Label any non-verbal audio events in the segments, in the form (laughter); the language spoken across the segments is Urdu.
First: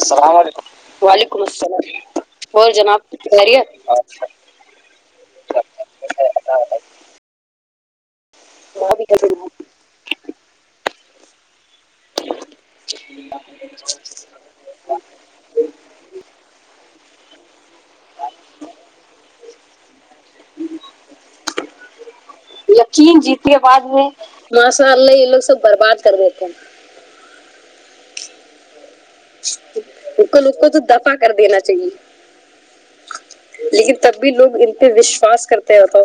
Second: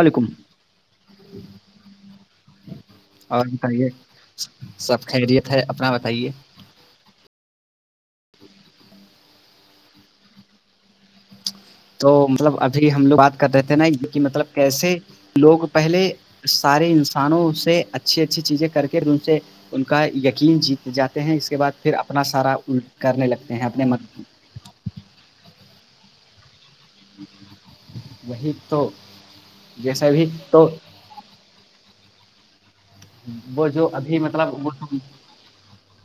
السلام علیکم وعلیکم السلام ب جناب اور خیریت بتائیے سب خیریت ہے اپنا بتائیے (unintelligible) تو مطلب ابھی ہم لوگ بات کر رہے تھے نا یہ کہ مطلب کیسے لوگ پہلے سارے انسانوں سے اچھے اچھی چیزیں کر کے ان سے ان کا یقین جیت جاتے ہیں اس کے بعد پھر اپنا سارا الٹ یکین کرنے جیت لگتے کے ہیں بعد اپنے میں مت ماشاء اللہ یہ لوگ سب برباد کر دیتے ہیں وہی تو جیسے بھی نکل نکل تو دفا کر دینا چاہیے وہ جو لیکن ابھی تب بھی لوگ مطلب وہ ان پہ وشواس کرتے رہ تو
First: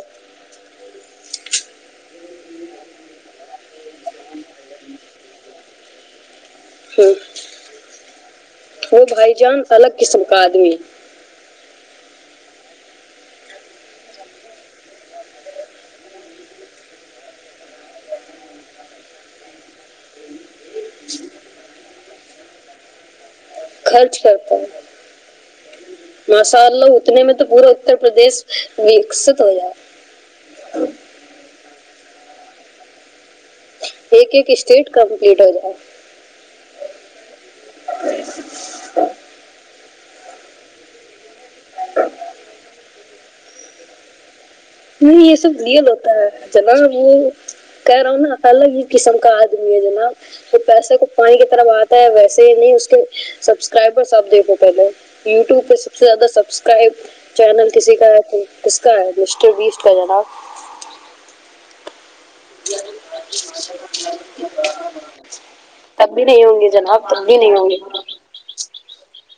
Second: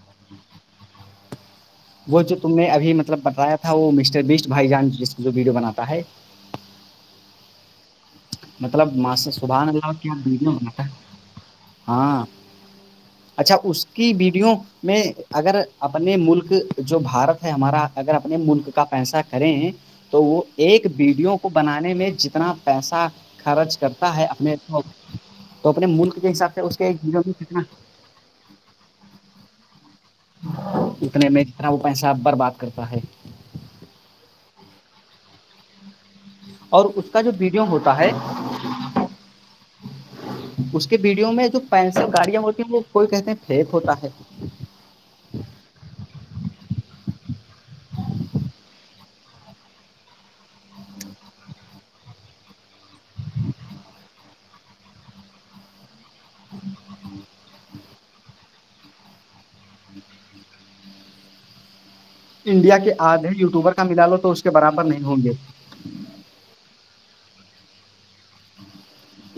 تو ابھی مطلب بتایا تھا وہ مسٹر بسٹ بھائی جان جس جو ویڈیو بناتا ہے ہوں مطلبرب وہ بھائی جان الگ قسم کا آدمی ہے ہاں اچھا اس کی وڈیو میں اگر اپنے ملک جو بھارت ہے ہمارا اگر اپنے ملک کا پیسہ کرے تو وہ ایک وڈیو کو بنانے میں جتنا پیسہ خرچ ہے اپنے کرتا ہے تو اپنے ملک کے حساب سے ماشاء اس کے اللہ ایک ویڈیو اتنے میں تو کتنا پورا اتر پردیش وکست ہو جائےا اتنے میں انا وہ پیساب بر بات کرتا ہے ایک ایک اسٹیٹ کمپلیٹ ہو جائے اور اس کا جو بی کیوں ہوتا ہے اس کے ویڈیو میں جو پینسل گاڑیاں ہوتی وہ کوئی کہتے ہیں فیک ہوتا ہے نہیں یہ سب رئل ہوتا ہے جنا وہ کہہ رہا ہوں نا الگ ہی قسم کا آدمی ہے جناب تو پیسے کو پانی کی طرف آتا ہے ویسے ہی نہیں اس کے سبسکرائبر آپ دیکھو پہلے وٹیوب پہ سب سے زیادہ سبسکرب چینل کسی کا ہے کس کا ہے کے بیس کا جناب انڈیا کے آدھے یوٹیوبر کا ملا لو تو اس کے برابر نہیں ہوں گے تب بھی نہیں ہوں گے جناب تب بھی نہیں ہ گی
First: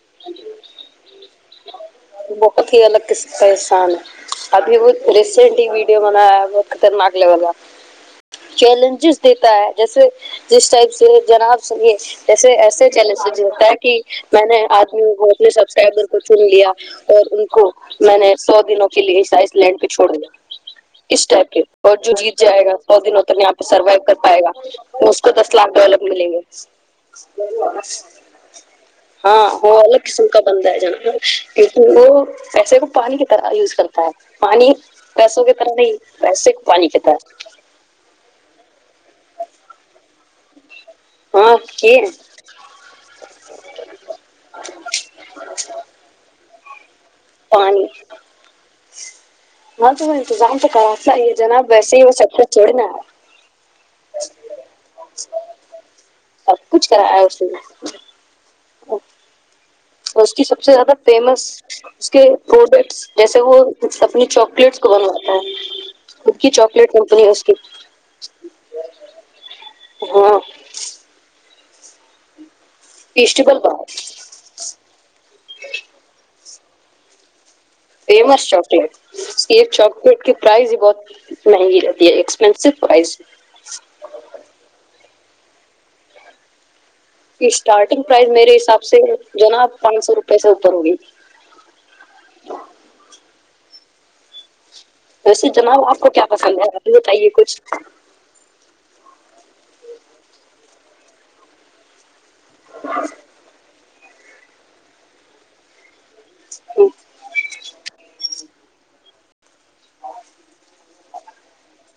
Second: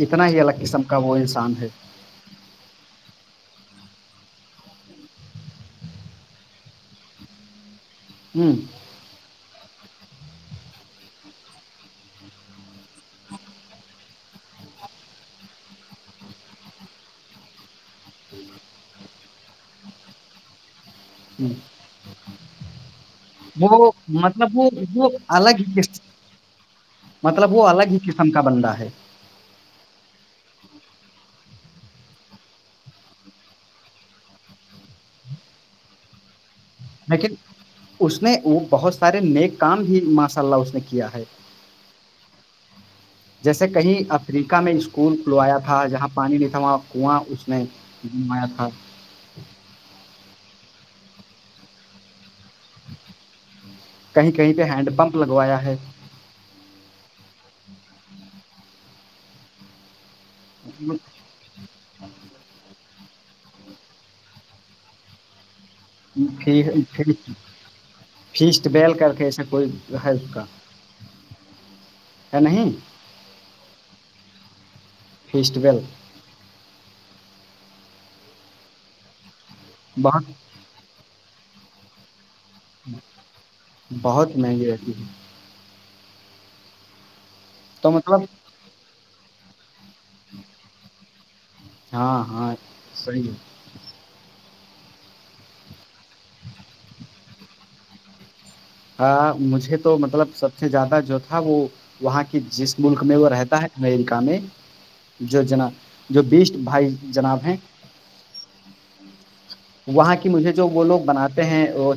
اتنا ہی الگ قسم کا وہ آسان ہے بہت ہی الگ قس کاسان ہے ابھی بت ریسنٹ ہی ویڈیو مناطر معگلا واللا ہ چیلنجز دیتا ہے جیسے جس ٹائپ سے جناب سے جیسے ایسے پہلے سے جو ہوتا ہے کہ میں نے ادمیوں کو اپنا سبسکرائبر کو چن لیا اور ان کو میں نے سو دنوں کے لیے سائز لینڈ پہ چھوڑ دیا اس ہ ٹائپ کے اور جو جی جائے گا سو دنوں تک یہاں پہ وہ سروائو کر پائے گا مطلب وہ وہ اس کو دس الگ ہی لاکھ ڈالر قسم ملیں گے مطلب وہ الگ ہی قسم کا بندہ ہے ہاں وہ الگ قسم کا بندہ ہے جانتے ہو کیونکہ وہ پیسوں کو پانی کی طرح یوز کرتا ہے پانی پیسوں کی طرح نہیں ویسے لیکن اس نے وہ بہت سارے نئے کام ہی ماس اللہ اسے ہاں کی (inaudible) جیسے کہیں افریقہ میں اسکول کھلوایا تھا جہاں پانی نہیں تھا وہاں کنواں اس نے پانی بنوایا تھا ہاں تو بو انتظام تو صحیح ہے جناب ویسے ہی وہ سیکٹر چھوڑنا کہیں کہیں پہ ہینڈ پمپ لگوایا ہے سب کچھ کرایا اس نے او (unintelligible) اس کی سب سے زیادہ فیمس اس کے پروڈکٹس جیسے وہ سبھی چاکلیٹس کو بنواتا ہے خود کی پھر چاکلیٹ پھر کمپنی ہے اس کی فیسٹ بیل کر کے ایسا کوئی ہے ان ہاں کا ہے نہیں East Bengal festival famous chocolates یہ چاکلیٹ بہت کی پرائز بہت مہنگی ہے تبھی ایکس بہت مہنگی رہتی تو اسٹارٹنگ مطلب پرائز میرے حساب سے جو ہے نا پانچ سو روپے سے اوپر ہوگی ہاں ہاں صحیح ہے ویسے جناب آپ کو کیا پسند ہے ابھی بتائیے کچھ مجھے تو مطلب سب سے زیادہ جو تھا وہ وہاں کی جس ملک میں وہ رہتا ہے امریکا کا میں جو جناب جو بیسٹ بھائی جناب ہیں وہاں کی مجھے جو وہ لوگ بناتے ہیں بو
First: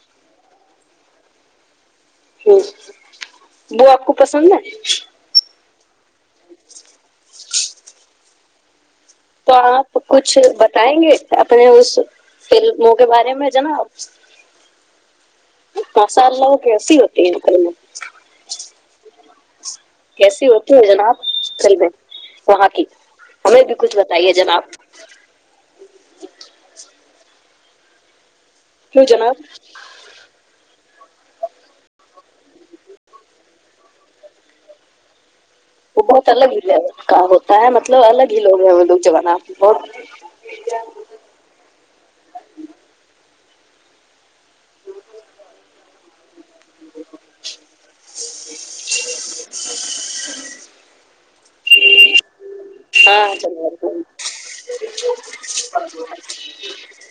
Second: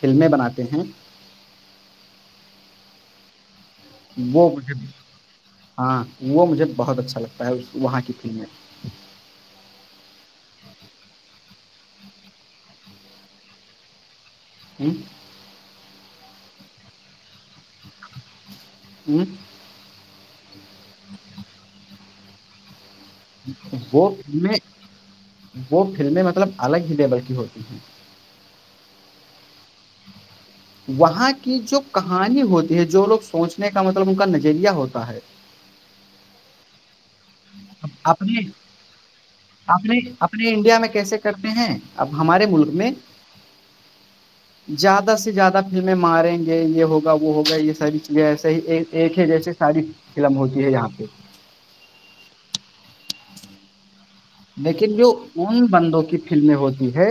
فلمیں بناتے ہیں ج (unintelligible) وہ آپ کو وہ پسند ہے مجھے ہاں وہ مجھے بہت اچھا لگتا ہے وہاں کی فلمیں تو آپ کچھ بتائیں گے اپنے اس ف من کے بارے میں جناا ہوں (unintelligible) سال ل وہ کیسی ہوتی ہیں ک کیسی ہوتی ہے جناب چل د وہاں کی (unintelligible) بھی کچھ وہ بتائیے فلمیں جناب وہ فلمیں مطلب الگ ہی ہےے بلکی ہو جی ہ (unintelligible) کیوں جناب وہاں کی جو کہانی ہوتی ہے جو لوگ سوچنے کا مطلب ان کا نظریہ ہوتا ہے وہ بہت الگ ہی ہے کام ہو اپنے اپنے بہت اپنے انڈیا میں کیسے کرتے ہیں اب ہمارے ملک میں زیادہ سے زیادہ فلمیں ماریں گے یہ ہوگا وہ ہوگا یہ ساری چیزیں ایسے ہی ایک ہے جیسے ساری فلم ہوتی ہے یہاں پہ ہاں چ (unintelligible) لیکن جو ان بندوں کی فلمیں ہوتی ہے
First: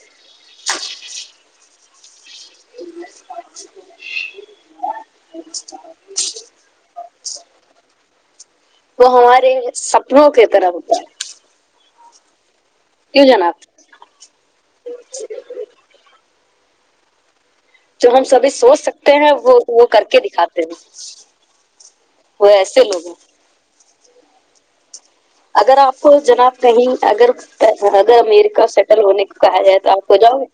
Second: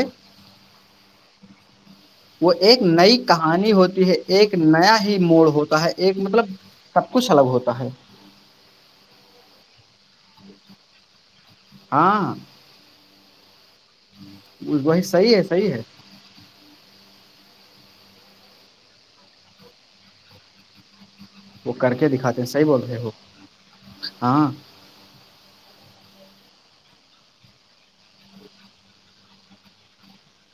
وہ ایک نئی کہانی ہوتی ہے ایک نیا ہی موڑ ہوتا ہے ایک مطلب سب کچھ الگ ہوتا ہے سب (unintelligible) نوکےترا ہوتا ہاں جانات (unintelligible) بی صحیح ہے صحیح ہے جو ہم سبھی سوچ سکتے ہیں وہ وہ کر کے دکھاتے ہیں وہ کر کے دکھاتے وہ ہیں صحیح بول ایسے رہے لوگ ہیں وہ ہاں اگر آپ کو جناب کہیں اگر اگر امیریکہ سیٹل ہونے کو کہا جائے تو آپ ہو جاؤ گے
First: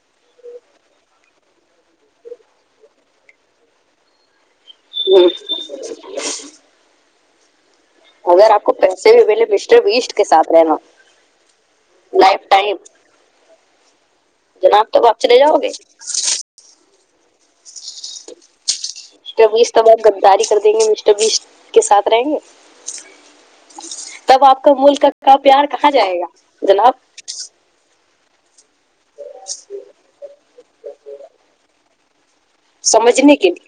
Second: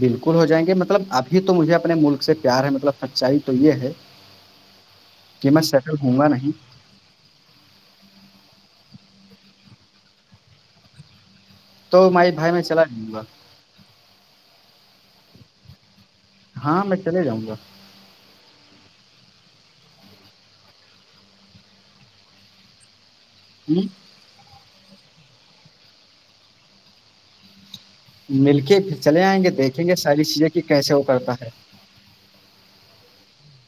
بالکل ہو جائیں گے مطلب ابھی تو مجھے اپنے ملک سے پیار ہے مطلب سچائی تو یہ ہے ہوں کہ میں سیٹل ہوں گا نہیں اگر آپ کو پیسے بھی پلے مسٹر وسٹ کے ساتھ رہنا تو مائی لائف بھائی میں ٹائم چلا جؤ گا جناب تو بپ چلے جاؤ گے ہاں ل چلے جاؤں گا (unintelligible) مسٹر بیس تب گداری کر دیں گے مسٹر بیس کے ساتھ رہیں گے ہ تب آپ کا ملک کا (unintelligible) کا پیار کہا جائے گا جناب مل کے (inaudible) پھر چلے آئیں گے دیکھیں گے ساری چیزیں کی کیسے وہ کرتا ہے سمجھنے کے لی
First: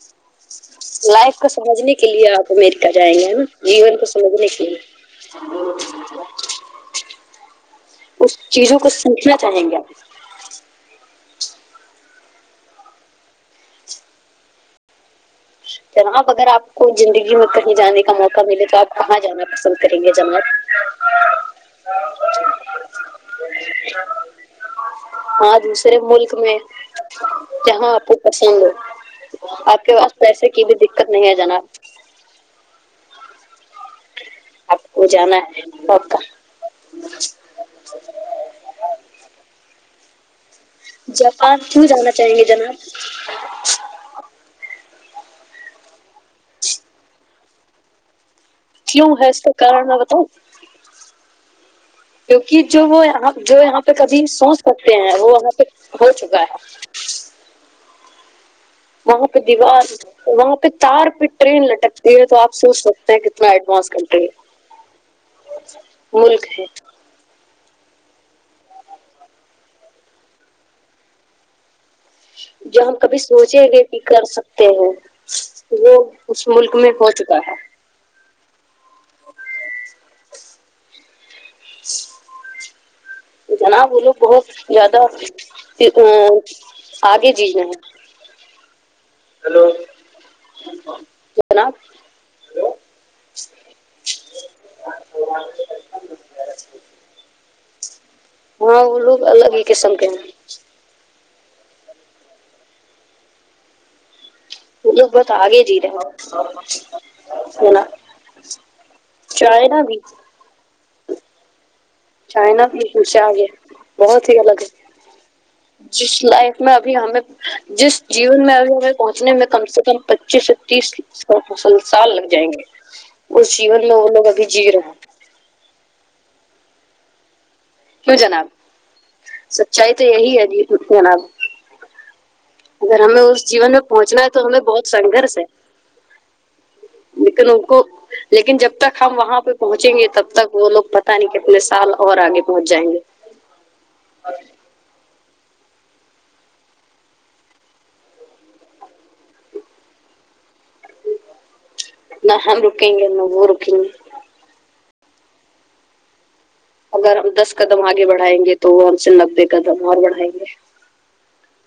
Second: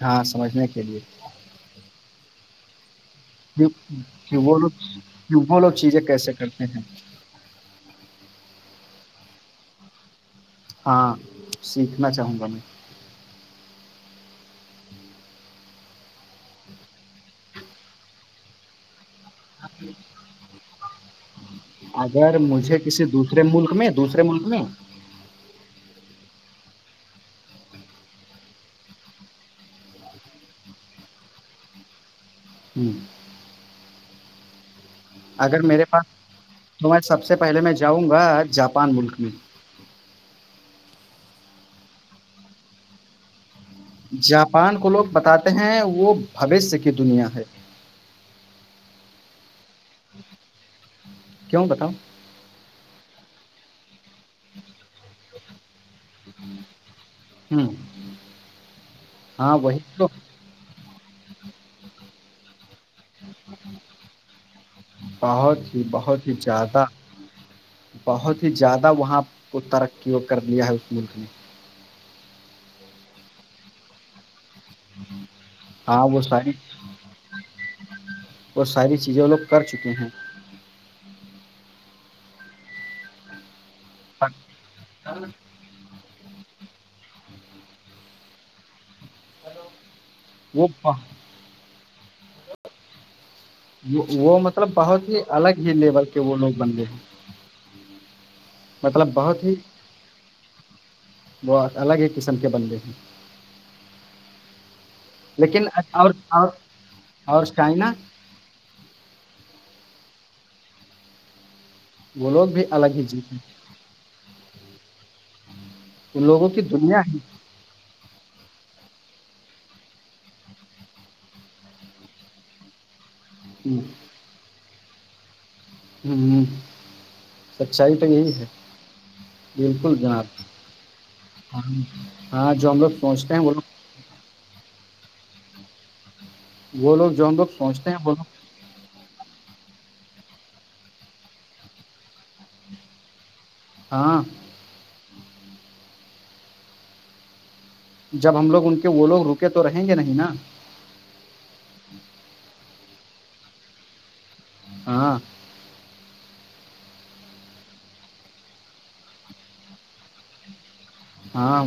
ہاں سمجھنے کے لیے لائف کو سمجھنے کے لیے آپ امیریکہ (inaudible) جائیں گے نا جیون کو کہ سمجھنے وہ کے لوگ وہ لوگ چیزیں کیسے کرتے ہیں اس چیزوں کو پوچھنا چاہیں گے آپ ہاں سیکھنا چاہوں گا میں (inaudible) جناب اگر آپ کو زندگی میں کہیں جانے کا موقع ملے تو آپ کہاں جانا پسند کریں گے جنگل اگر مجھے کسی دوسرے ملک میں دوسرے ملک میں ے ملک میں جہاں آپ کو پسند ہو آپ کے پاس پیسے کی بھی دقت نہیں ہے جناب ہوں (inaudible) آپ کو جانا اگر ہے میرے تو پاس آپ کا تو میں سب سے پہلے میں جاؤں گا جاپان ملک میں جاپان کیوں جانا چاہیں گے جناب جاپان کو لوگ بتاتے ہیں وہ بوشیہ کی دنیا ہے کیوں ہے اس کن میں بتاؤں کیوں بتاؤ کیونکہ جو وہ یہاں (inaudible) جو یہاں کبھی سوچ سکتے ہیں وہ ہم ہوں (inaudible) وہاں پہ دیوار وہاں پہ تار پ ٹرین لٹکتی ہے تو آپ سوچ سکتے کتنا ایڈوانس کنٹری ہے بہت ہی بہت ہی ملک ہے زیادہ بہت ہی زیادہ وہاں کو ترقی کر لیا ہے اس ملک نے جو ہم کبھی سوچیں گے کہ کر سکتے ہیں وہ ہاں اس ساری ملک میں ہو چکا ہے وہ ساری چیزیں لوگ کر چکے ہیں جناب وہ لوگ بہت زیادہ ا آگے جینا ہے وہ ہلونا (inaudible) وہ مطلب بہت ہی الگ ہی لیول کے وہ لوگ بنتے ہیں ہوں (inaudible) ہاں وہ لوگ الگ ہی قسم کے ہیں وہ الگ ہی قسم کے بن گے ہیں اگ بت آگے لیکن دیر اور اور اور چائنا چائےنا بھی وہ لوگ بھی چائنا الگ ہی پیھے جیتے آگے ہیں، بہت ہی الگ ہے جس ان لوگوں کی لائف میں ابھی دنیا ہمیں ہے جس جیون میں ابھی ہمیں پہنچنے میں کم سے کم پچیس سے تیس سال لگ جائیں گے وہ جیون میں ان لوگ کابھی جی رہا (inaudible) سچائی تو کیوں یہی ہے جناب سچائی بالکل تو جناب یہی ہے جی جناب ہاں جو ہم لوگ اگر ہمیں سوچتے ہیں اس وہ جیون میں پہنچنا تو ہمیں بہت سنگرش ہے لوگ وہ لوگ جو ہم لوگ لیکن ان کو سوچتے ہیں وہ لوگ لیکن جب تک ہم وہاں پہ پہنچ پہنچیں گے تب تک وہ لوگ پتا نہیں کتنے سال اور آگے پہنچ جائیں گے ہاں جب ہم لوگ ان کے وہ لوگ رکے تو رہیں گے نہیں نا ن رکیں گ ن وہو رک ہاں اگر ہم دس قدم آگے بڑھائیں گے تو وہ ہم سے نبے قدم اور بڑھائیں گے ہاں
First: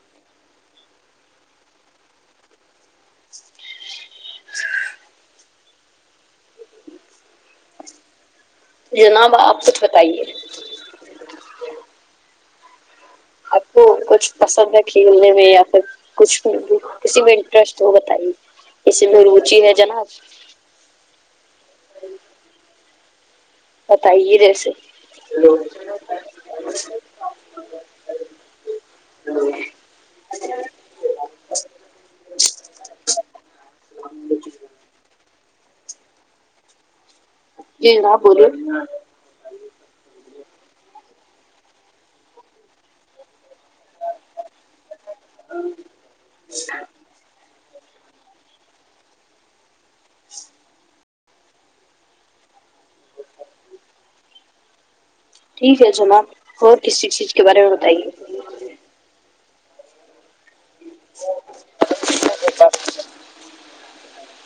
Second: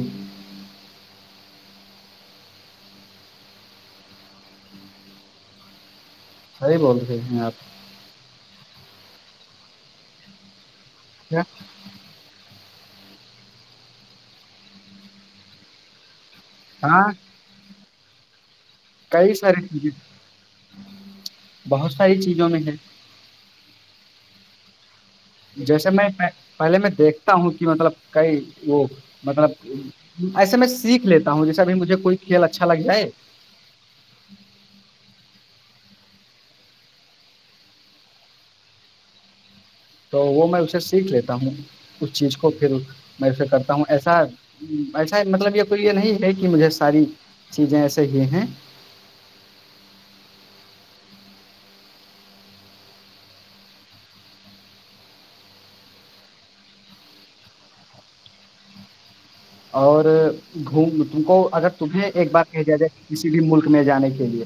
(unintelligible) سی بول رہے ہیں آپ جناب آپ کچھ بتائیے ہ آپ کو کچھ پسند ہے کھیلنے میں یا پھر کچھ ہاں کسی میں انٹرسٹ ہو بتائیے اسی میں کئی روچی ساری ہے چیزیں جناب بہت ساری چیزوں میں ہے بتائیے رہیس جیسے میں پہلے میں دیکھتا ہوں کہ مطلب کئی وہ مطلب ایسے میں سیکھ لیتا ہوں جیسے اب مجھے کوئی کھیل اچھا لگ جائے جی راہ بولے تو وہ میں اسے سیکھ لیتا ہوں اس چیز کو پھر میں اسے کر ہ ایسا ایسا مطلب یہ کوئی یہ نہیں ہے کہ مجھے ساری چیزیں ایسا ہی ہیں (inaudible) ٹھیک ہے جناب اور ک چیز کے بارے میں بتائیے اور گھوم تم کو اگر تمہیں ایک بار کہ دیا جائے کسی بھی ملک میں جانے کے لیے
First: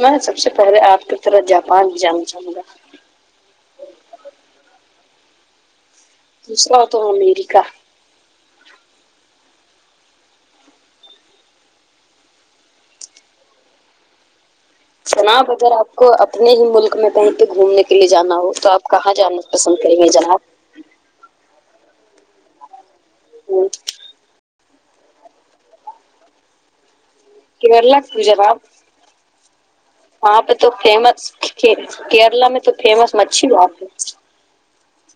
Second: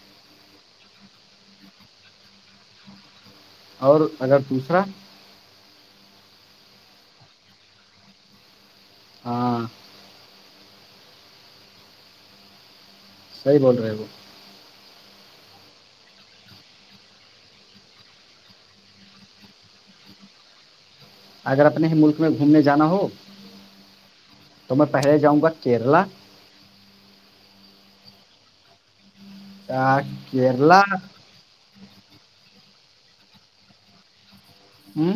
میں سب سے پہلے آپ کی طرح جاپان جانا چاہوں گا اور اگر دوسرا دوسرا تو امیرکا ہاں صحیح بول رہے وہ جناب اگر آپ کو اپنے ہی ملک میں کہیں پہ گھومنے کے لیے جانا ہو تو آپ کہاں جانا پسند کریں گے جناب اگر اپنے ملک تمہیں گھومنے جانا ہو تو میں پہلے جاؤں گا کیرلا کہ بر ل پو جا باب وہاں پہ تو کیرلا فیمس کیرلا میں تو فیمس مچھھی باات ہے ہ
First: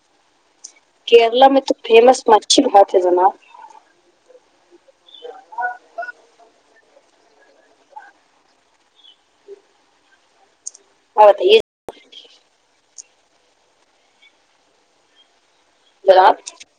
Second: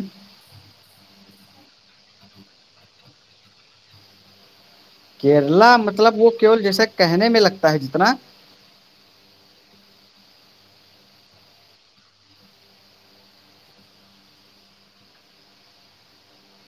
کیرلا میں تو فیمس مچھھی بھات ہے جناب کیرلا مطلب وہ کیول جیسا کہنے میں لگتا ہے جتنا ہ بتائیے جاب